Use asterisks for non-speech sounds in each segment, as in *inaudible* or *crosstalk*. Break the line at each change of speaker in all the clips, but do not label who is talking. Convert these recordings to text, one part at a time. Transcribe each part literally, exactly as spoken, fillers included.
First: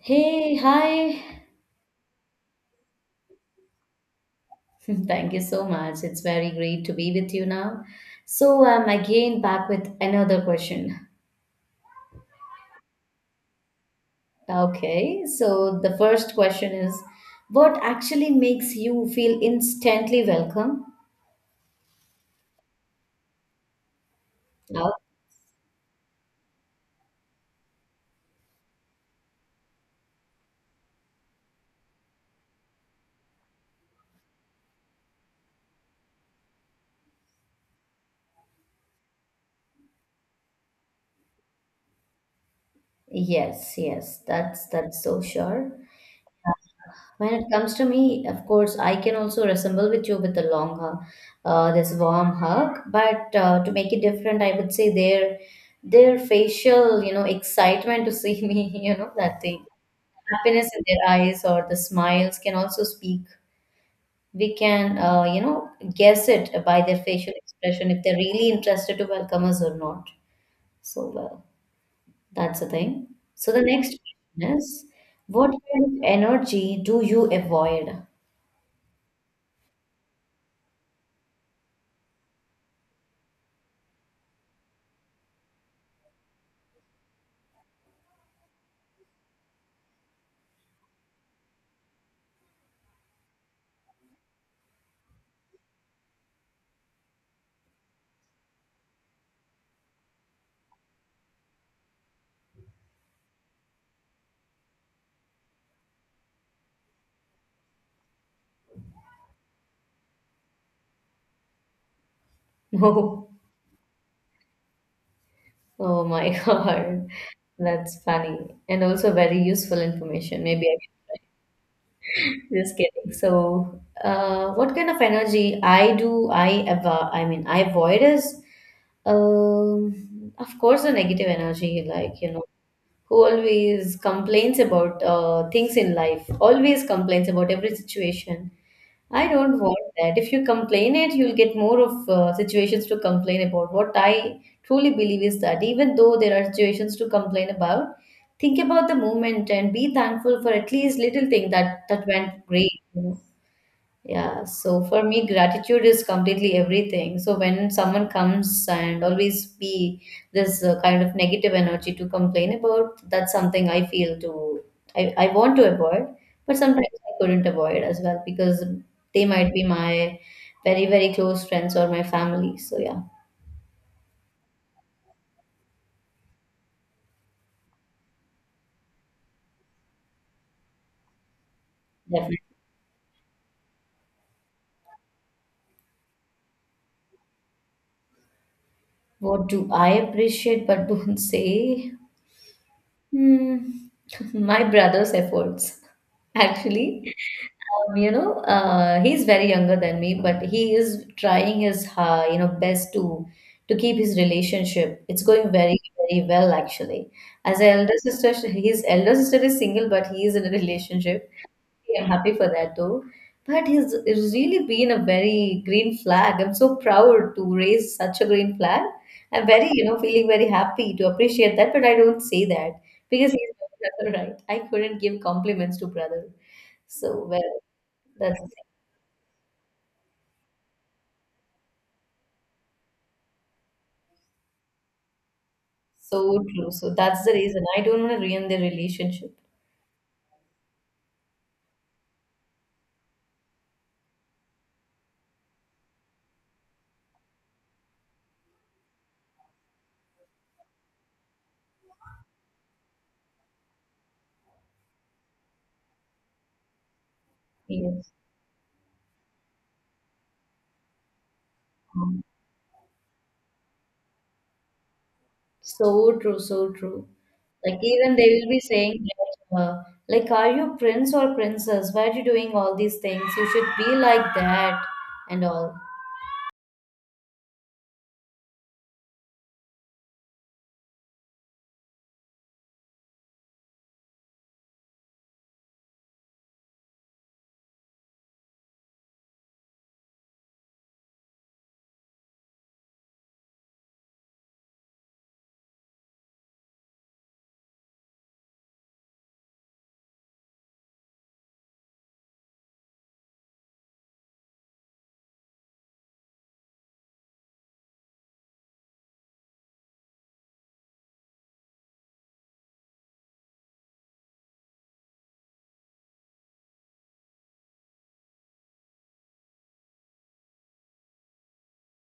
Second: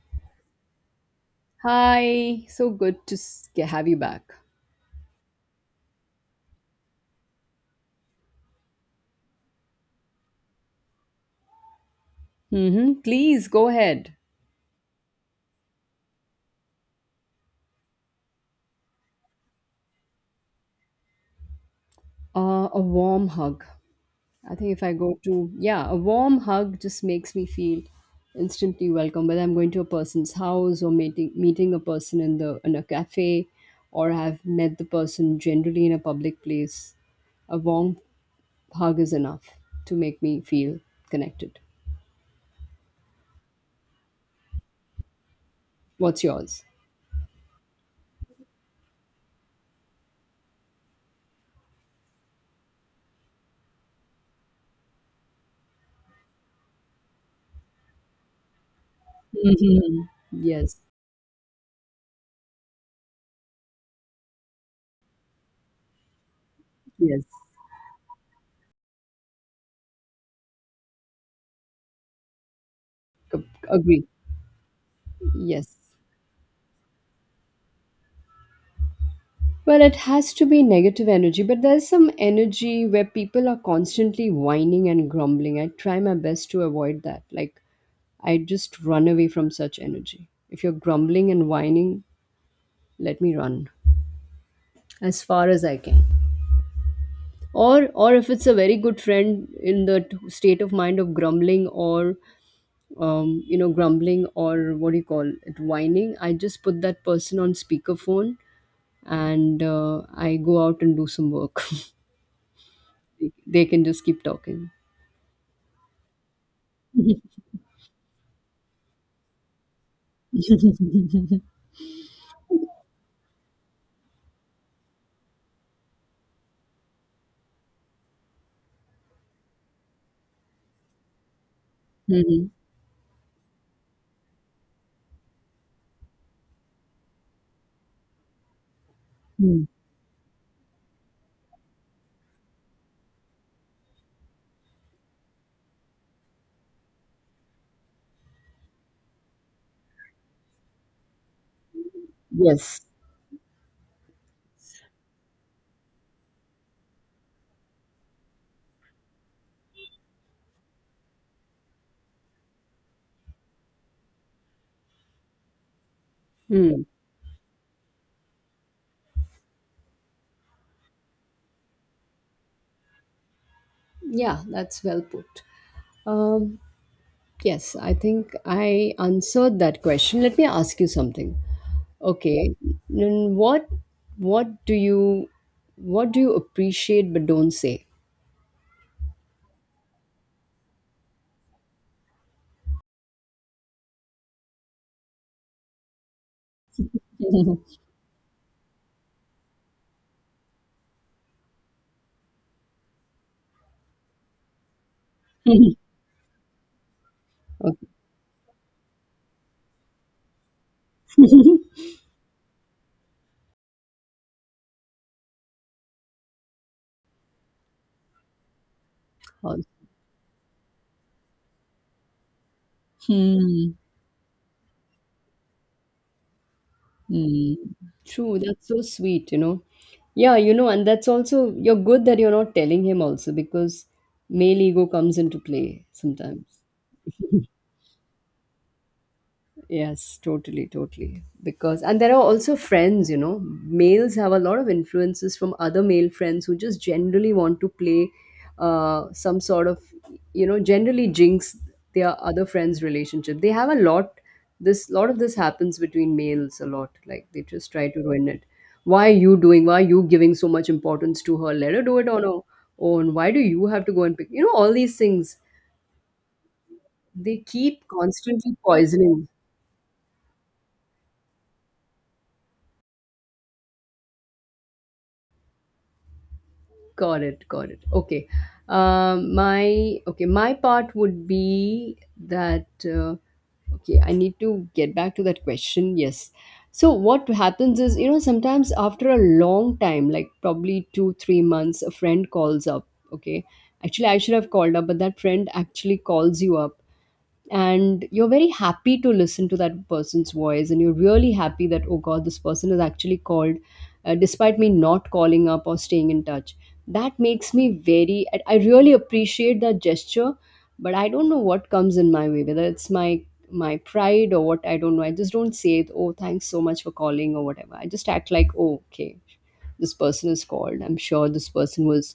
Hey, hi.
Hi, so good to s- have you back.
*laughs* Thank you so much. It's very great to be with you now. So I'm again back with another question.
hmm Please go ahead.
Okay, so the first question is, what actually makes you feel instantly welcome?
Uh, a warm hug. I think if
Oh,
I go to, yeah, a warm hug just makes me feel instantly welcome. Whether I'm going to a person's house or meeting meeting a person in the in a cafe, or have met the person generally in a public place, a warm hug is enough to make me feel connected.
yes, yes, that's that's so sure.
What's yours?
When it comes to me, of course, I can also resemble with you with a long hug, uh, this warm hug. But uh, to make it different, I would say their their facial, you know, excitement to see *laughs* me, you know, that thing,
Mhm.
happiness
Yes,
in their eyes or the smiles can also speak. We can, uh, you know, guess it by their
yes.
facial expression if they're really interested to welcome us or not. So well, that's the thing.
Co-
So the next
agree.
question is, what
Yes.
kind of energy do you avoid?
Well, it has to be negative energy, but there's some energy where people are constantly whining and grumbling. I try my best to avoid that. Like, I just run away from such energy. If you're grumbling and whining, let me run as far as I can. Or, or if it's a very good friend in the t- state of mind of grumbling, or um, you know, grumbling, or what do you call it, whining, I just put that person on speakerphone and uh, I go out and do some work. *laughs*
*laughs* No.
they they can just keep talking.
Oh my *laughs* God, that's funny and also very useful information. Maybe I should.
*laughs*
*laughs* Just kidding. So, uh, what kind of energy I do I avo I mean I avoid is, um, of course, the negative energy. Like you know,
Mhm.
who always complains about uh, things in life, always complains about every situation, I don't
Mm.
want that. If you complain it, you'll get more of uh, situations to complain about. What I truly believe is that even though there are situations to complain about, think about the moment and be thankful for at least little thing that that went great.
Yes.
Yeah, so for me, gratitude is completely everything. So when someone comes and always be this uh, kind of negative energy to complain about, that's something I feel to I, I want to avoid, but
Hmm.
sometimes I couldn't avoid as well because they might be my very, very close friends or my family. So yeah,
Yeah, that's well put. Um, yes, I think I answered that question. Let me ask you something.
definitely.
Okay, then what what do you what do you appreciate but don't say?
What do I appreciate but don't say? Hmm, *laughs* my brother's efforts. Actually,
*laughs*
um, you know, uh, he's very younger than me, but he is trying his uh, you know best to to keep his relationship. It's going very very well actually. As an
Okay.
elder sister, sh- his elder sister is single, but he is in a relationship. Hey, I'm happy for that though. But he's it's really been a very green flag. I'm so proud to raise such a green flag. I'm very you know feeling very happy to appreciate that, but I don't say that because he's
Hmm.
my brother, right? I couldn't give compliments to brother. So,
Mm.
well,
True,
that's
that's so sweet, you know. Yeah, you know, and that's also you're good that you're not telling him also because male ego comes into play
so
sometimes.
true. So that's the
*laughs*
reason I don't want to ruin their relationship.
Yes, totally, totally. Because, and there are also friends, you know, males have a lot of influences from other male friends who just generally want to play uh, some sort of, you know, generally jinx their other friends' relationship. They have a lot, this, Lot of this happens between males a lot. Like they just try to
Yes.
ruin it. Why are you doing, why are you giving so much importance to her? Let her do it
Um,
on her own. Why do you have to go and pick, you know, all these things.
So true, so true.
They
Like
keep
even they will
constantly
be saying
poisoning.
that, uh, like, are you prince or princess? Why are you doing all these things? You should be like that and all.
Got it, got it. Okay. Um, my Okay, my part would be that uh, okay, I need to get back to that question. Yes. So what happens is, you know, sometimes after a long time, like probably two, three months, a friend calls up. Okay. Actually, I should have called up, but that friend actually calls you up, and you're very happy to listen to that person's voice, and you're really happy that, oh god, this person has actually called uh, despite me not calling up or staying in touch. That makes me very. I I really appreciate that gesture, but I don't know what comes in my way, whether it's my my pride or what. I don't know, I just don't say it, oh thanks so much for calling or whatever. I just act like, oh okay, this person is called, I'm sure this person was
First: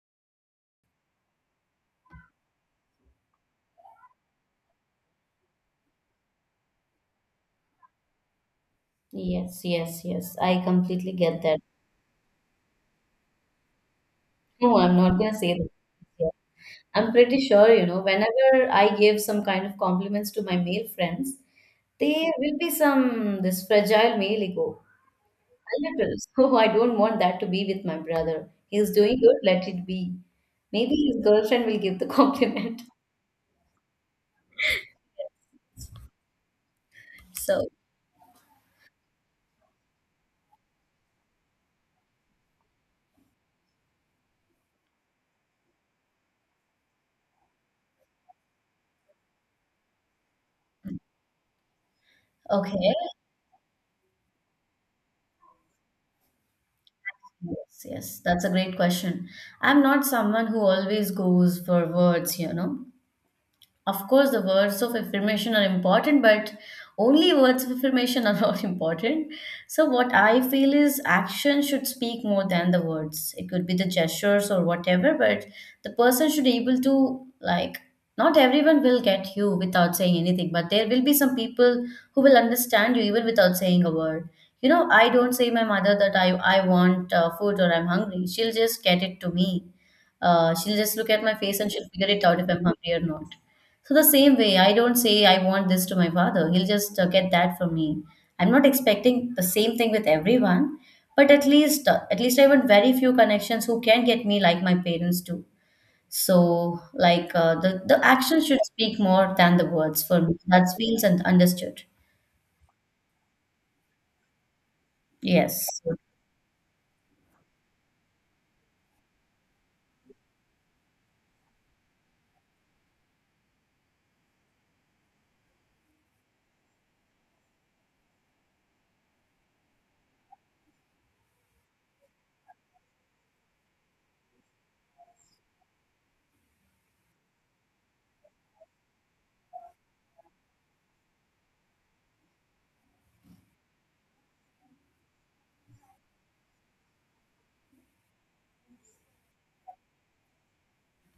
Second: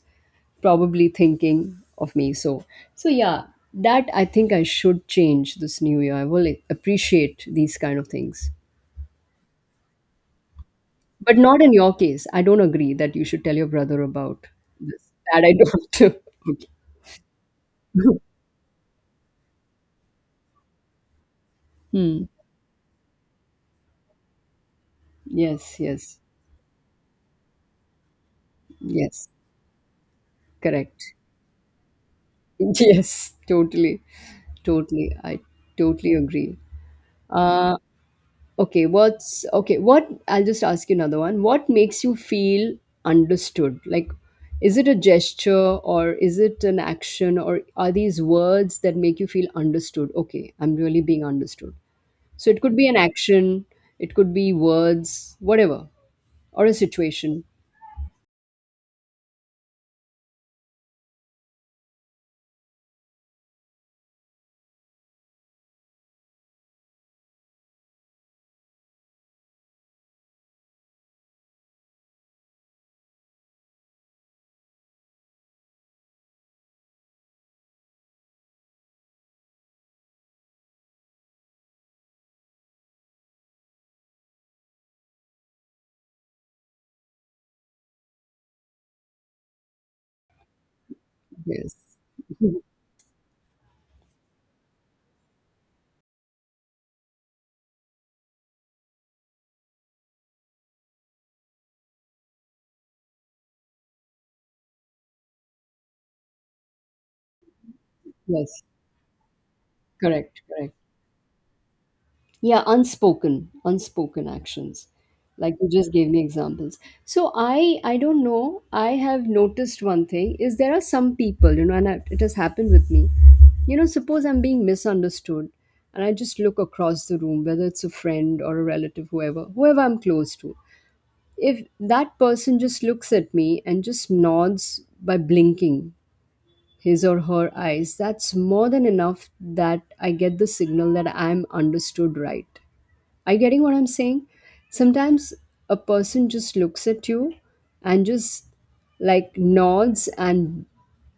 probably thinking of me. So, so yeah, that I think I should change this new year. I will, like, appreciate these kind of things,
Yes, yes, yes. I completely
but
get that.
not in your case. I don't agree that you should tell your brother about
No, I'm
this.
not gonna
That
say
I
that.
don't
Yeah.
*laughs* do.
I'm pretty sure, you know,
Okay.
whenever I give some kind of compliments to my male friends,
Hmm.
they will be some this fragile male ego.
Yes,
A little.
yes,
So *laughs* I don't want that to be with my brother. He's doing
yes.
good, let it be. Maybe
Correct.
his
*laughs*
girlfriend will give the *laughs* compliment.
Yes, totally, totally. I totally agree.
So,
Uh, Okay, what's okay? What I'll just ask you another one. What makes you feel understood? Like, is it a gesture or is it an action or are these words that make you feel understood? Okay, I'm really being understood. So it could be
okay.
an action, it could be words, whatever, or a situation.
Yes, yes, that's a great question. I'm not someone who always goes for words, you know. Of course, the words of affirmation are important, but only words of affirmation are *laughs* not important. So, what I feel is action should speak more than the words. It could be the gestures or whatever, but the person should able to like. Not everyone will get you without saying anything, but there will be some people who will understand you even without saying a word. You know, I don't say my mother that I I want uh, food or I'm hungry. She'll just get it to me. Uh, she'll just look at my face and
Yes,
she'll figure it out if I'm hungry or not. So the same way, I don't say I want this to my father. He'll just uh, get that from me. I'm not expecting the same thing with everyone, but at least uh, at least I want very few connections who can get me like my parents do. So like uh, the the action should
yes,
speak more than the words for me.
correct, correct.
That feels and understood.
Yeah, unspoken unspoken actions, like
Yes.
you just gave me examples. So i i don't know, I have noticed one thing is there are some people, you know, and I, it has happened with me, you know, suppose I'm being misunderstood, and I just look across the room, whether it's a friend or a relative, whoever whoever I'm close to, if that person just looks at me and just nods by blinking his or her eyes, that's more than enough that I get the signal that I'm understood, right? Are you getting what I'm saying? Sometimes a person just looks at you and just, like, nods, and,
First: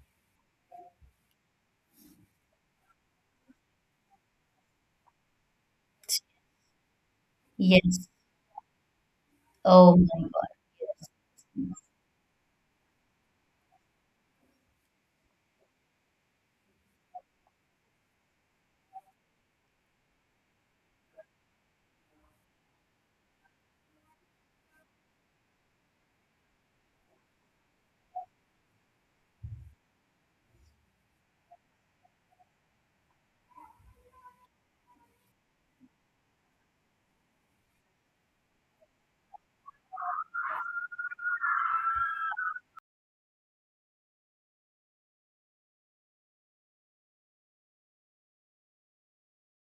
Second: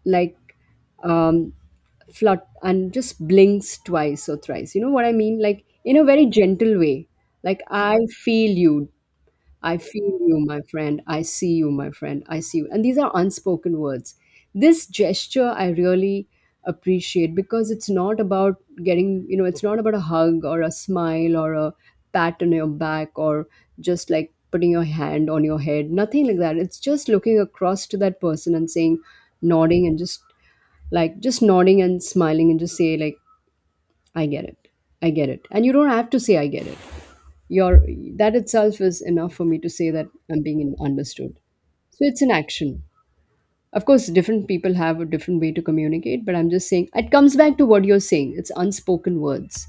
like, um flut and just blinks twice or thrice. You know what I mean? Like in a very gentle way. Like I
Yes.
feel you. I
Oh
feel
my God.
you, my friend. I see you,
Yes.
my friend. I see you. And these are unspoken words. This gesture I really appreciate because it's not about getting, you know, it's not about a hug or a smile or a pat on your back or just like putting your hand on your head, nothing like that. It's just looking across to that person and saying, nodding and just like just nodding and smiling and just say like I get it, I get it, and you don't have to say I get it. Your That itself is enough for me to say that I'm being in- understood. So it's an action. Of course, different people have a different way to communicate, but I'm just saying it comes back to what you're saying. It's unspoken words.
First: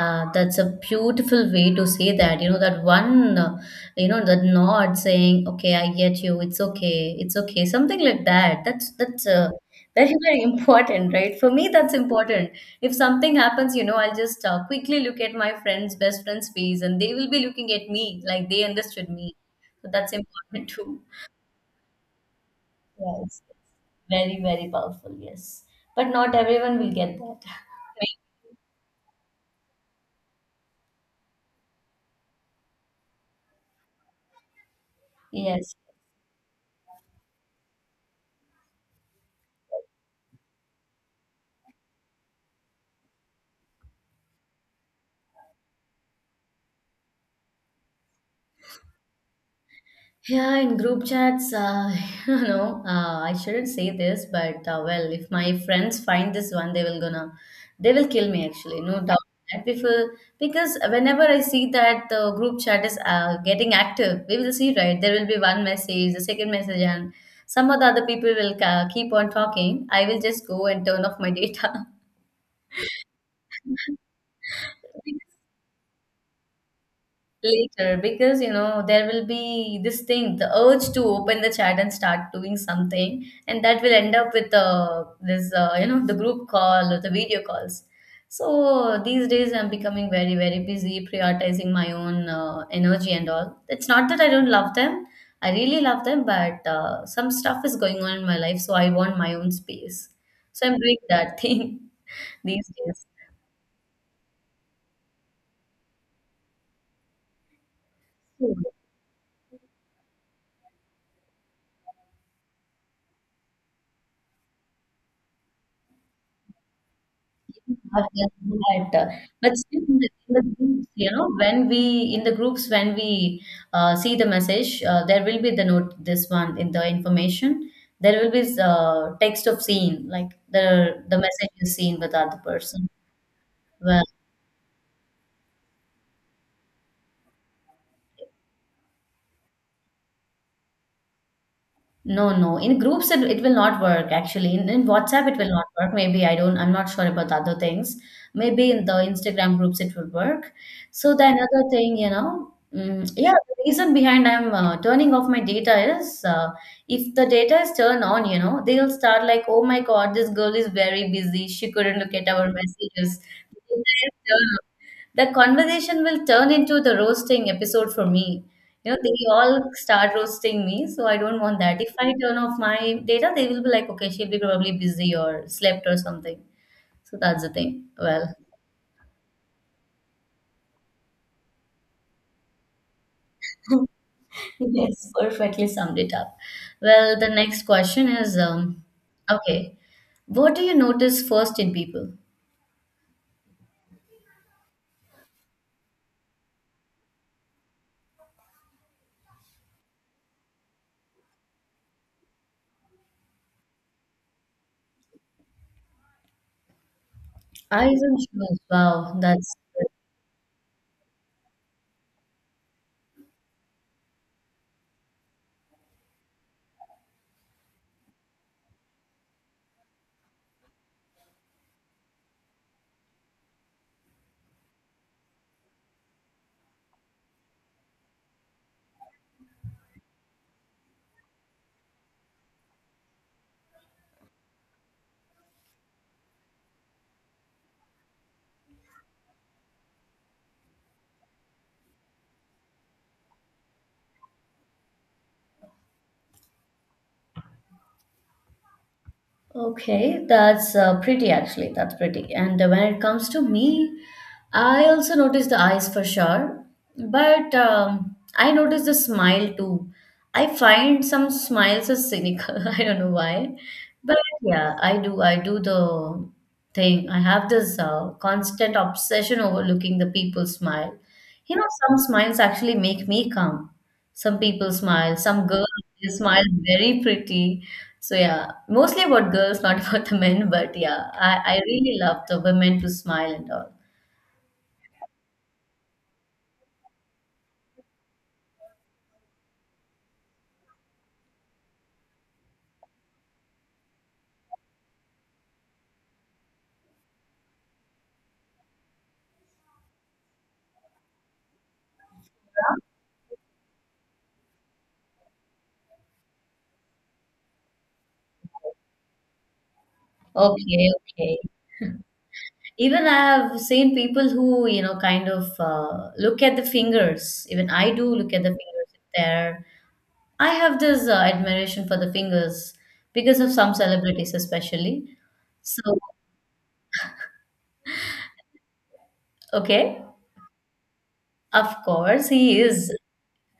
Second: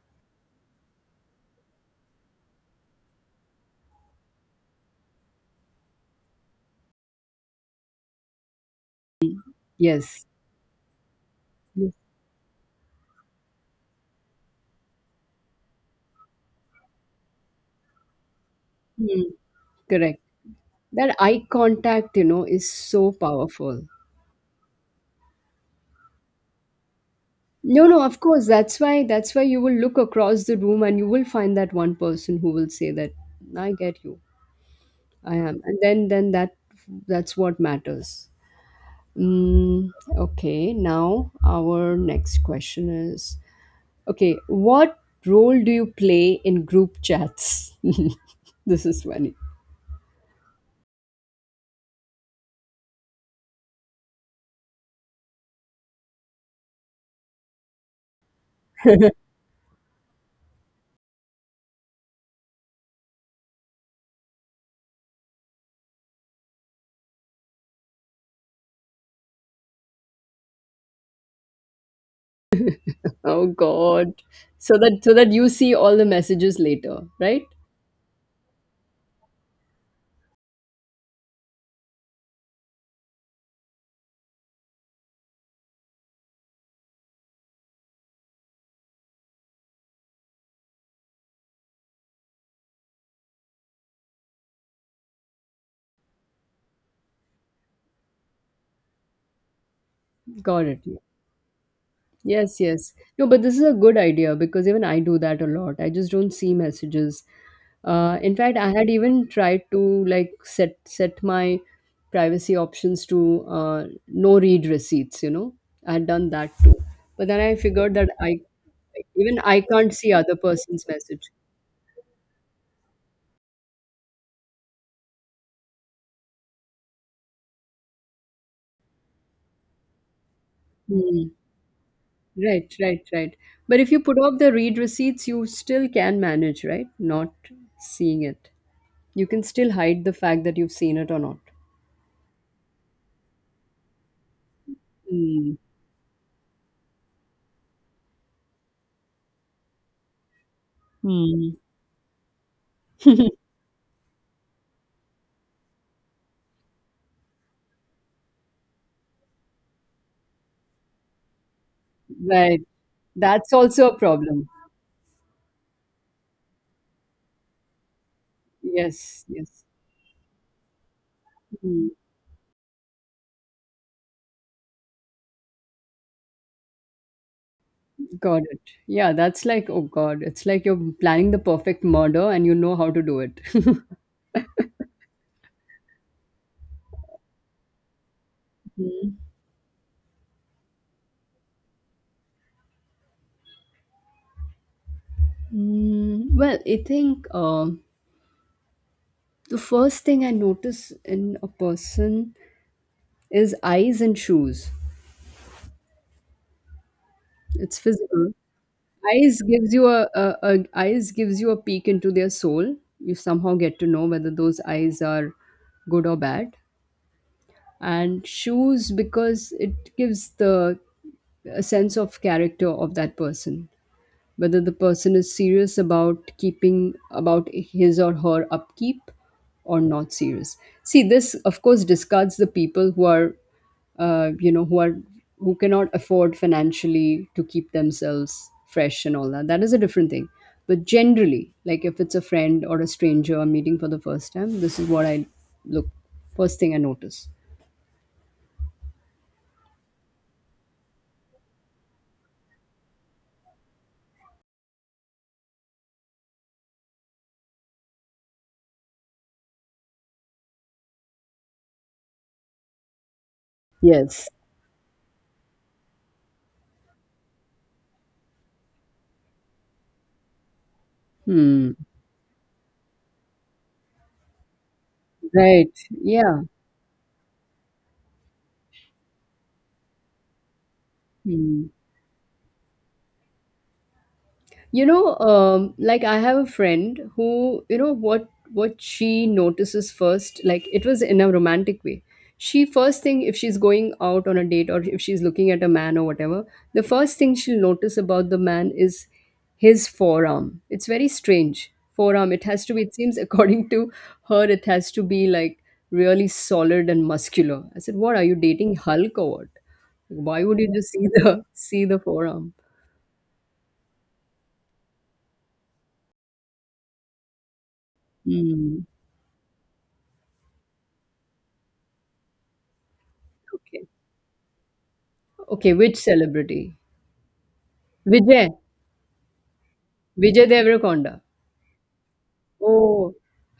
Uh, that's a beautiful way to say that. You know, that one, uh, you know, that nod saying, "Okay, I get you. It's okay. It's okay." Something like that. That's that's uh, very
Yes.
very *laughs* important, right? For me,
Yes.
that's important. If something happens, you know, I'll just uh, quickly look at my friend's best friend's face, and they will be looking at me like they understood
Hmm,
me. So that's
correct.
important too.
That eye contact you know is so
Yes,
powerful.
very very powerful. Yes, but not everyone will get that.
No, no, of course. That's why that's why you will look across the room and you will find that one person who will say that, I get you.
*laughs*
I am.
Yes.
And then then that, that's what matters. Mm, okay, now our next question is, okay, what role do you play in group chats? *laughs* This is funny.
Yeah, in group chats, uh, *laughs* you know, uh, I shouldn't say this, but uh, well, if my friends find this one, they will gonna, they will kill me actually, no doubt. That Before, because whenever I see that the group chat is uh, getting active, we will see, right? There will be one message, the second message, and some of the other people will uh, keep on talking. I will just go and turn off my data
Oh god. So that so that
*laughs*
you see all the messages later, right?
later, because you know there will be this thing, the urge to open the chat and start doing something, and that will end up with uh, this uh, you know the group call or the video calls. So these days, I'm becoming very very busy prioritizing my own uh, energy and all. It's not that I don't love them. I really love them, but uh, some stuff is going on in my life, so I want my own space. So
Got
I'm
it.
doing that *laughs* thing
Yes,
these
yes. No, but this is a good idea because even I do that a lot. I just don't see messages. Uh, in fact, I
days.
had even tried to like set set my privacy options to uh, no read receipts. You know, I had done that too. But then I figured that
Obviously
I
that, uh,
even
but
I
still
can't
in the
see
in
other
the
person's
groups, you
message.
know, when we in the groups when we uh, see the message, uh, there will be the note this one in the information. There will be uh, text of scene like the the
Hmm.
message is seen with other
Right,
person.
right, right. But if you put off the read receipts, you still can manage, right? Not seeing it. You can still hide the fact that you've seen it or not.
No, no. In groups, it, it will not work actually. In, in WhatsApp, it will
Hmm.
not work. Maybe I don't, I'm not sure about the other things. Maybe in the Instagram groups, it will work. So, the
Hmm.
another thing, you know, mm, yeah,
*laughs*
the reason behind I'm uh, turning off my data is uh, if the data is turned on, you know, they'll start like, oh my God, this girl is very busy. She couldn't look at our
Right.
messages.
That's
The data
also a
is
problem.
turned the conversation will turn into the roasting episode for me. You know, they
Yes,
all
yes.
start roasting me, so I don't want that.
Hmm.
If I turn off my data, they will be like, okay, she'll be probably busy or slept or something. So that's the thing. Well,
Got it. Yeah, that's like, oh God, it's like you're planning the perfect murder and you know how to do it. *laughs*
*laughs* yes, perfectly summed it up. Well, the next question is, um, okay, what do you notice first in people?
Mm, well, I think uh, the first thing I notice in a person is eyes and shoes. It's
Eyes and
physical.
shoes. Wow,
Eyes
that's
gives you a, a, a eyes gives you a peek into their soul. You somehow get to know whether those eyes are good or bad. And shoes, because it gives the a sense of character of that person, whether the person is serious about keeping, about his or her upkeep, or not serious. See, this of course discards the people who are uh, you know who are who cannot afford financially to keep themselves fresh and all that. That is a different thing. But generally, like, if it's a friend or a stranger I'm meeting for the first time, this is what I look, first thing I notice.
Okay, that's uh, pretty actually. That's pretty. And uh, when it comes to me, I also notice the eyes for sure, but um, I notice the smile too. I find some smiles are cynical. *laughs* I don't know why, but
Yes.
yeah, I do. I do the thing. I have this uh, constant obsession over looking the people's smile. You know,
Hmm,
some smiles actually make me calm. Some people smile, some girls
right.
they smile
Yeah.
very pretty. So yeah, mostly about girls, not *laughs* about the men, but yeah, I, I
Hmm.
really love the women to smile and all.
You know, um, like I have a friend who, you know, what what she notices first, like it was in a romantic way. She first thing, if she's going out on a date or if she's looking at a man or whatever, the first thing she'll notice about the man is his forearm. It's very strange. Forearm. It has to be, it seems, *laughs* according to her, it has to be like really solid and muscular. I said, what are you dating, Hulk or what? Why would you
Okay,
just see
okay.
the *laughs* see the forearm?
Even I have seen people who, you know, kind of uh, look at the fingers. Even I do look at the
Hmm.
fingers if they're I have this uh, admiration for the fingers because of some
Okay.
celebrities, especially.
Okay,
So,
which celebrity? Vijay.
okay,
Vijay Deverakonda.
of course, he is.
Oh,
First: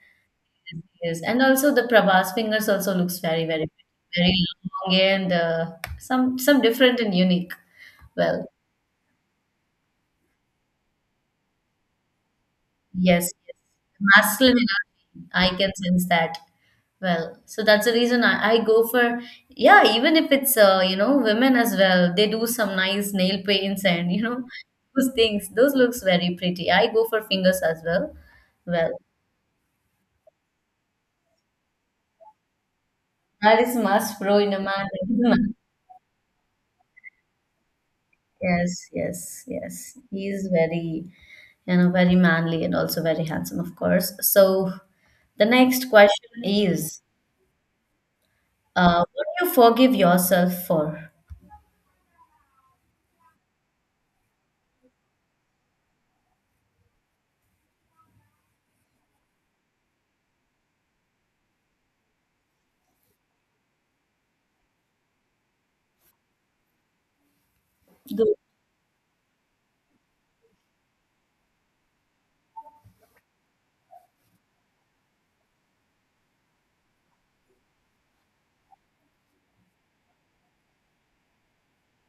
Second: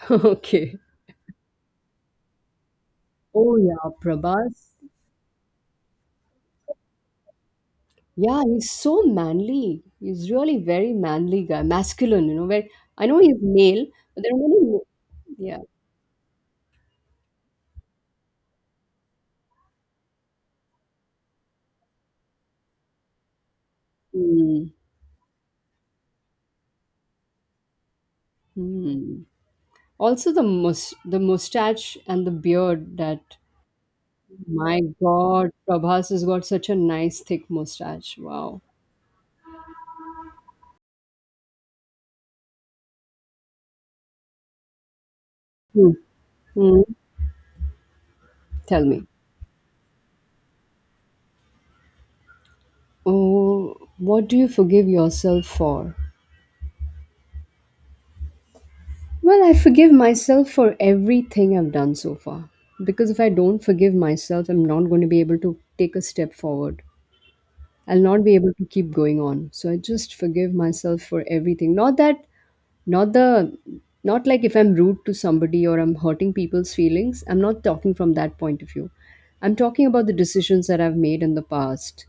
*laughs* okay.
Yes, and also the Prabhas fingers also looks very,
Oh
very,
yeah,
very
Prabhas.
long and uh, some some different and unique.
Yeah,
Well,
he's so manly. He's really very manly guy, masculine. You know, very. I know
yes,
he's
yes,
male, but there are
masculine
many.
energy. I
Yeah.
can sense that. Well, so that's the reason I, I go for, yeah. Even if it's uh, you know women as well, they do some nice nail paints and you know
Mm,
those things. Those looks very pretty. I go for fingers as well. Well,
mm. Also, the mus- the mustache and the beard. That
that is must, bro. In a
My
man,
God,
*laughs*
Prabhas has got such a nice thick mustache. Wow.
yes, yes, yes. He is very, you know, very manly and also very handsome, of course. So the next
Hmm.
question
Hmm.
is,
Tell
uh,
me.
what do you forgive yourself for?
Oh, what do you forgive yourself for? Well, I forgive myself for everything I've done so far. Because if I don't forgive myself, I'm not going to be able to take a step forward. I'll not
Good.
be able to keep going on. So I just forgive myself for everything. Not that, not the, not like if I'm rude to somebody or I'm hurting people's feelings. I'm not talking from that point of view. I'm talking about the decisions that I've made in the past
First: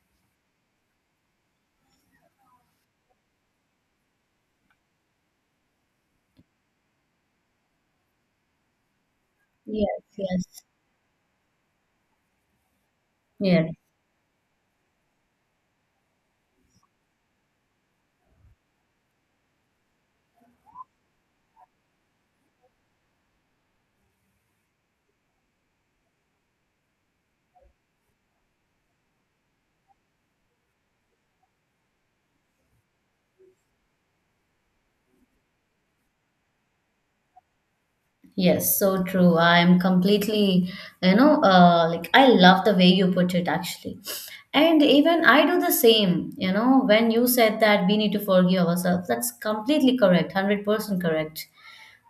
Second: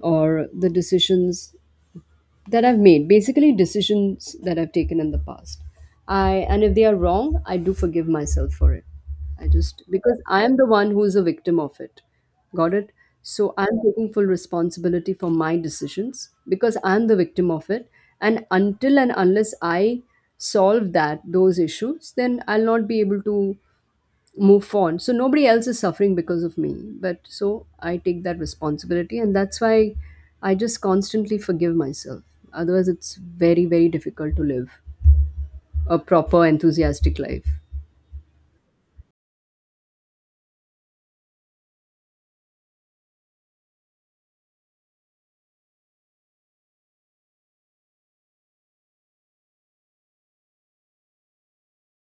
or the decisions that I've made, basically decisions that I've taken in the past. I and if they are wrong, I do forgive myself for it. I just
Yes,
Because
yes.
I am the one who is a victim of it. Got it? So
Yeah.
I'm taking full responsibility for my decisions because I'm the victim of it. And until and unless I solve that those issues, then I'll not be able to move on. So nobody else is suffering because of me. But so I take that responsibility, and that's why I just constantly forgive myself. Otherwise, it's very, very difficult to live a proper, enthusiastic life.
Yes, so true. I'm completely, you know, uh, like I love the way you put it actually. And even I do the same, you know, when you said that we need to forgive ourselves, that's completely correct, one hundred percent correct.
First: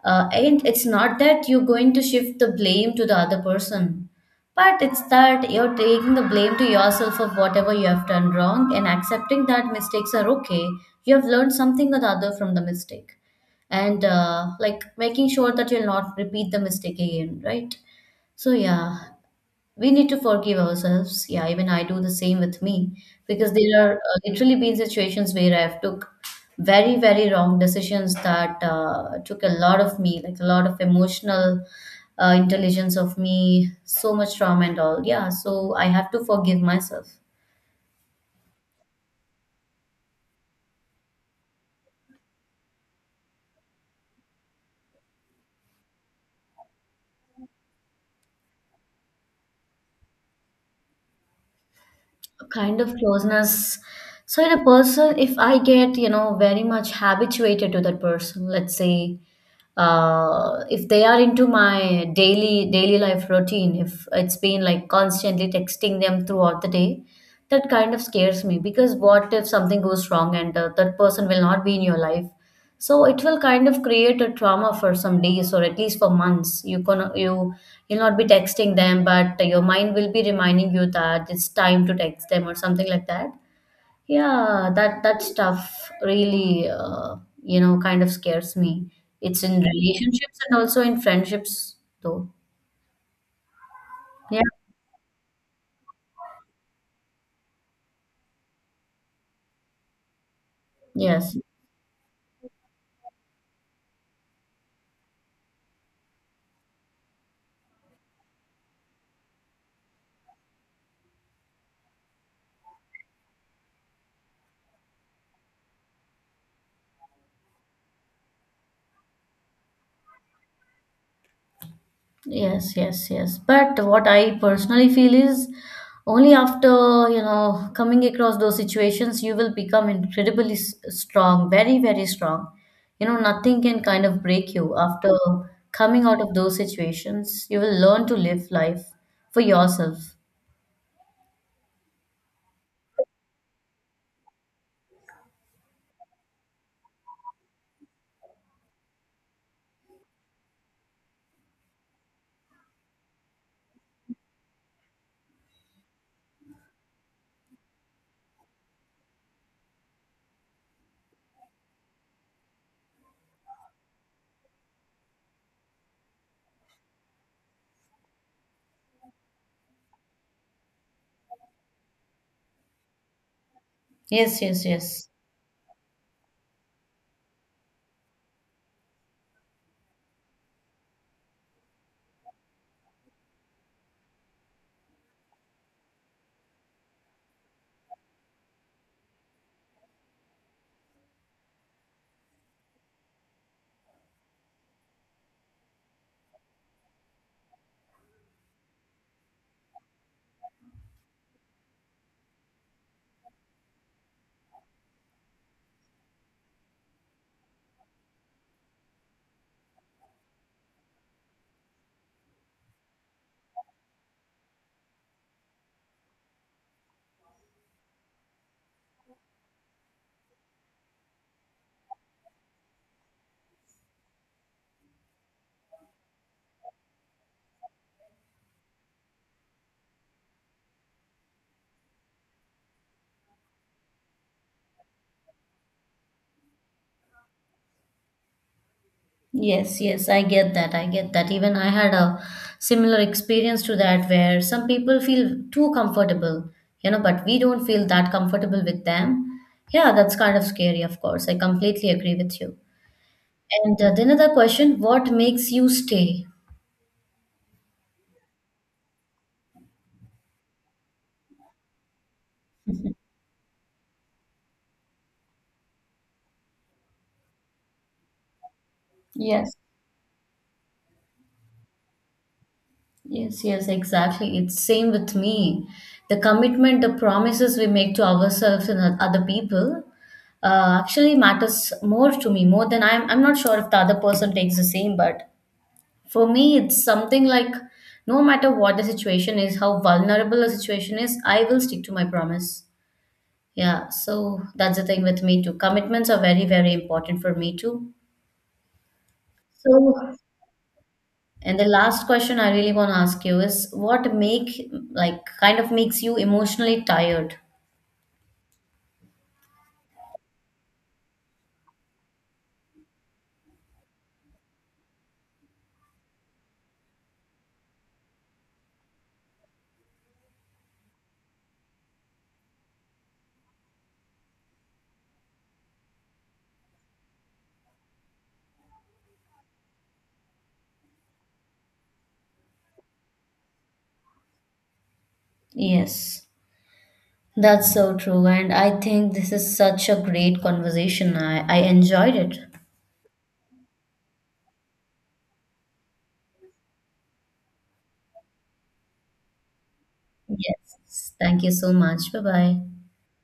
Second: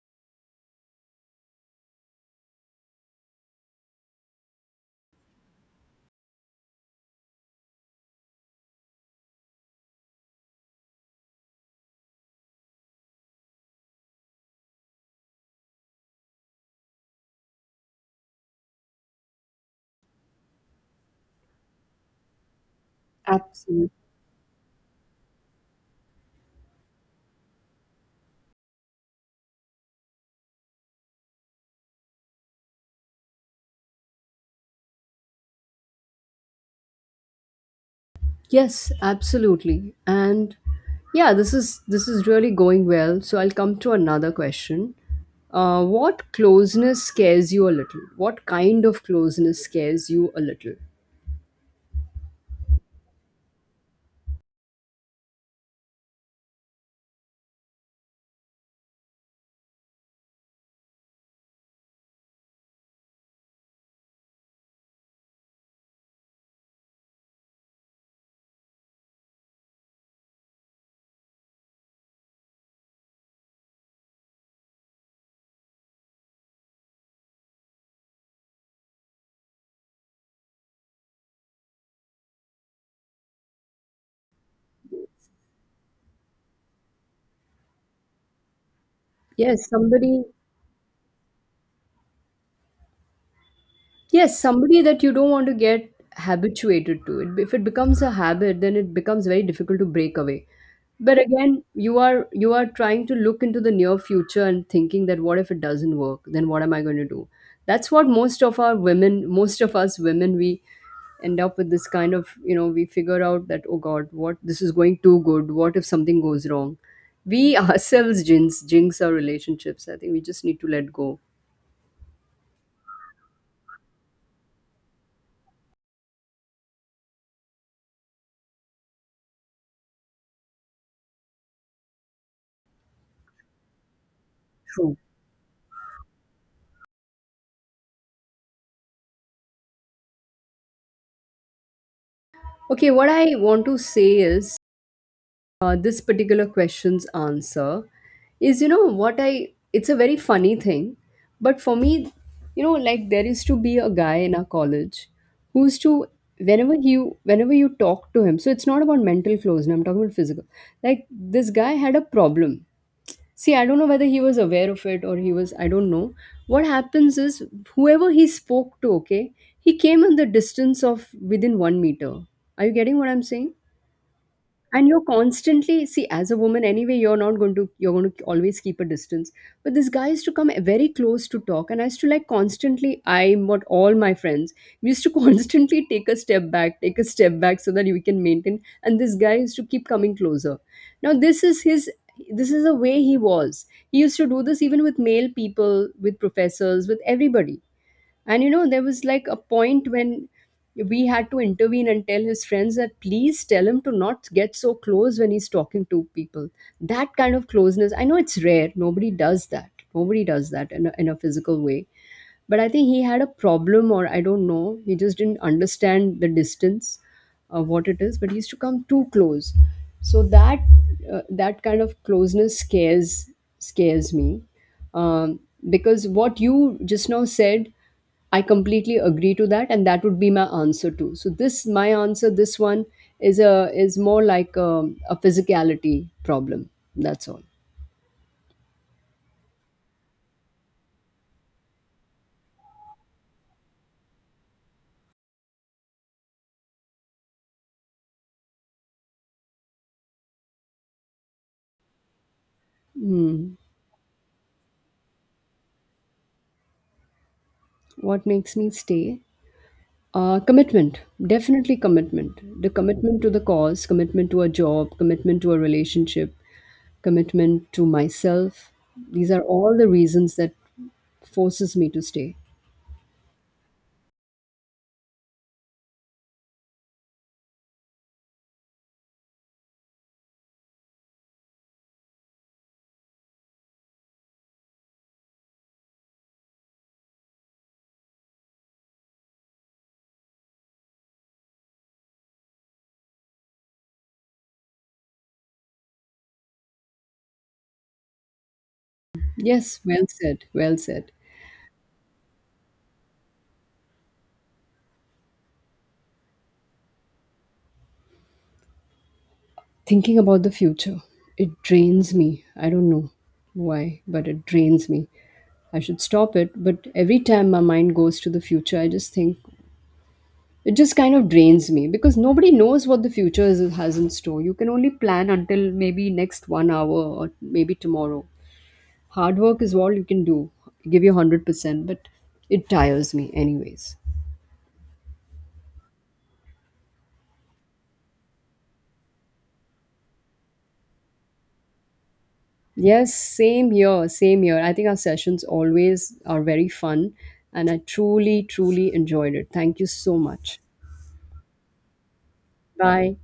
Uh, and it's not that you're going to shift the blame to the other person, but it's that you're taking the blame to yourself of whatever you have done wrong and accepting that mistakes are okay. You have learned something or the other from the mistake and uh, like making sure that you'll not repeat the mistake again, right? So yeah, we need to forgive ourselves. Yeah, even I do the same with me because there
Absolutely.
are uh, literally been situations where I've took very very wrong decisions that uh, took a lot of me, like a lot of emotional uh, intelligence of me, so much trauma and all. Yeah, so I have to forgive myself.
Yes, absolutely. And yeah, this is this is really going well. So I'll come to another question. Uh, what closeness scares you a little? What kind of closeness scares you a little?
Kind of closeness. So in a person, if I get, you know, very much habituated to that person, let's say, uh, if they are into my daily daily life routine, if it's been like constantly texting them throughout the day, that kind of scares me because what if something goes wrong and uh, that person will not be in your life? So it will kind of create a trauma for some days or at least for months. You can you you'll not be texting them, but your mind will be reminding you that it's time to text them or something like that. Yeah, that that stuff really uh, you know kind of scares me. It's in
Yes, somebody.
relationships and also in friendships though.
Yes,
Yeah.
somebody that you don't want to get habituated to. It if it becomes a habit, then it becomes very difficult to break away. But
Yes.
again, you are you are trying to look into the near future and thinking, that what if it doesn't work? Then what am I going to do? That's what most of our women, most of us women, we end up with this kind of, you know, we figure out that, oh god, what, this is going too good, what if something goes wrong, we *laughs* ourselves, jinx jinx our relationships. I think we just need to let go.
Yes, yes, yes. But what I personally feel is only after, you know, coming across those situations, you will become incredibly s- strong, very, very strong. You know, nothing can kind of break you.
True.
After coming out of those situations, you will learn to live life for yourself.
Okay, what I want to say is, uh, this particular question's answer is, you know what, I, it's a very funny thing, but for me, you know, like there used to be a guy in our college who used to, whenever you whenever you talk to him, so it's not about mental flows, and I'm talking about physical. Like this guy had a problem. See, I don't know whether he was aware of it or he was, I don't know. What happens is, whoever he spoke to, okay, he came in the distance of within one meter. Are you getting what I'm saying?
Yes, yes,
And you're
yes.
constantly, see, as a woman anyway, you're not going to, you're going to always keep a distance, but this guy used to come very close to talk, and I used to like constantly, I, what, all my friends, we used to *laughs* constantly take a step back, take a step back, so that we can maintain, and this guy used to keep coming closer. Now this is his, this is the way he was. He used to do this even with male people, with professors, with everybody. And you know, there was like a point when we had to intervene and tell his friends that please tell him to not get so close when he's talking to people. That kind of closeness, I know it's rare. Nobody does that. Nobody does that in a, in a physical way. But I think he had a problem, or I don't know, he just didn't understand the distance of what it is. But he used to come too close, so that, uh, that kind of closeness scares, scares me, um, because what you just now said, I completely agree to that, and that would be my answer too. So this my answer, this one is a, is more like a, a physicality problem. That's all.
Yes, yes, I get that. I get that. Even I had a similar experience to that where some people feel too comfortable, you know, but we don't feel that comfortable with them. Yeah, that's kind of scary, of course. I completely agree with you.
Hmm.
And uh, then another question, what makes you stay?
What makes me stay? Uh, commitment, definitely commitment. The commitment to the cause, commitment to a job, commitment to a relationship, commitment to myself. These are
Yes,
all the reasons that forces me to stay.
yes, yes, exactly. It's same with me. The commitment, the promises we make to ourselves and o- other people uh, actually matters more to me, more than I'm, I'm not sure if the other person takes the same, but for me, it's something like no matter what the situation is, how vulnerable a situation is, I will stick to my promise. Yeah, so that's the thing with me too. Commitments are very, very important for me too.
Yes,
So,
well said, well said.
and the last question I really want to ask you is, what make like kind of makes you emotionally tired?
Thinking about the future, it drains me. I don't know why, but it drains me. I should stop it, but every time my mind goes to the future, I just think, it just kind of drains me because nobody knows what the future is, has in store. You can only plan until maybe next one hour or maybe tomorrow. Hard work is all you can do, give you one hundred percent, but it tires me, anyways.
Yes, that's so true. And I think this is such a great conversation. I, I enjoyed it.
Yes, same here, same here. I think our sessions always are very fun, and I truly, truly enjoyed it. Thank you so much.
Yes. Thank you so much. Bye bye.
Bye.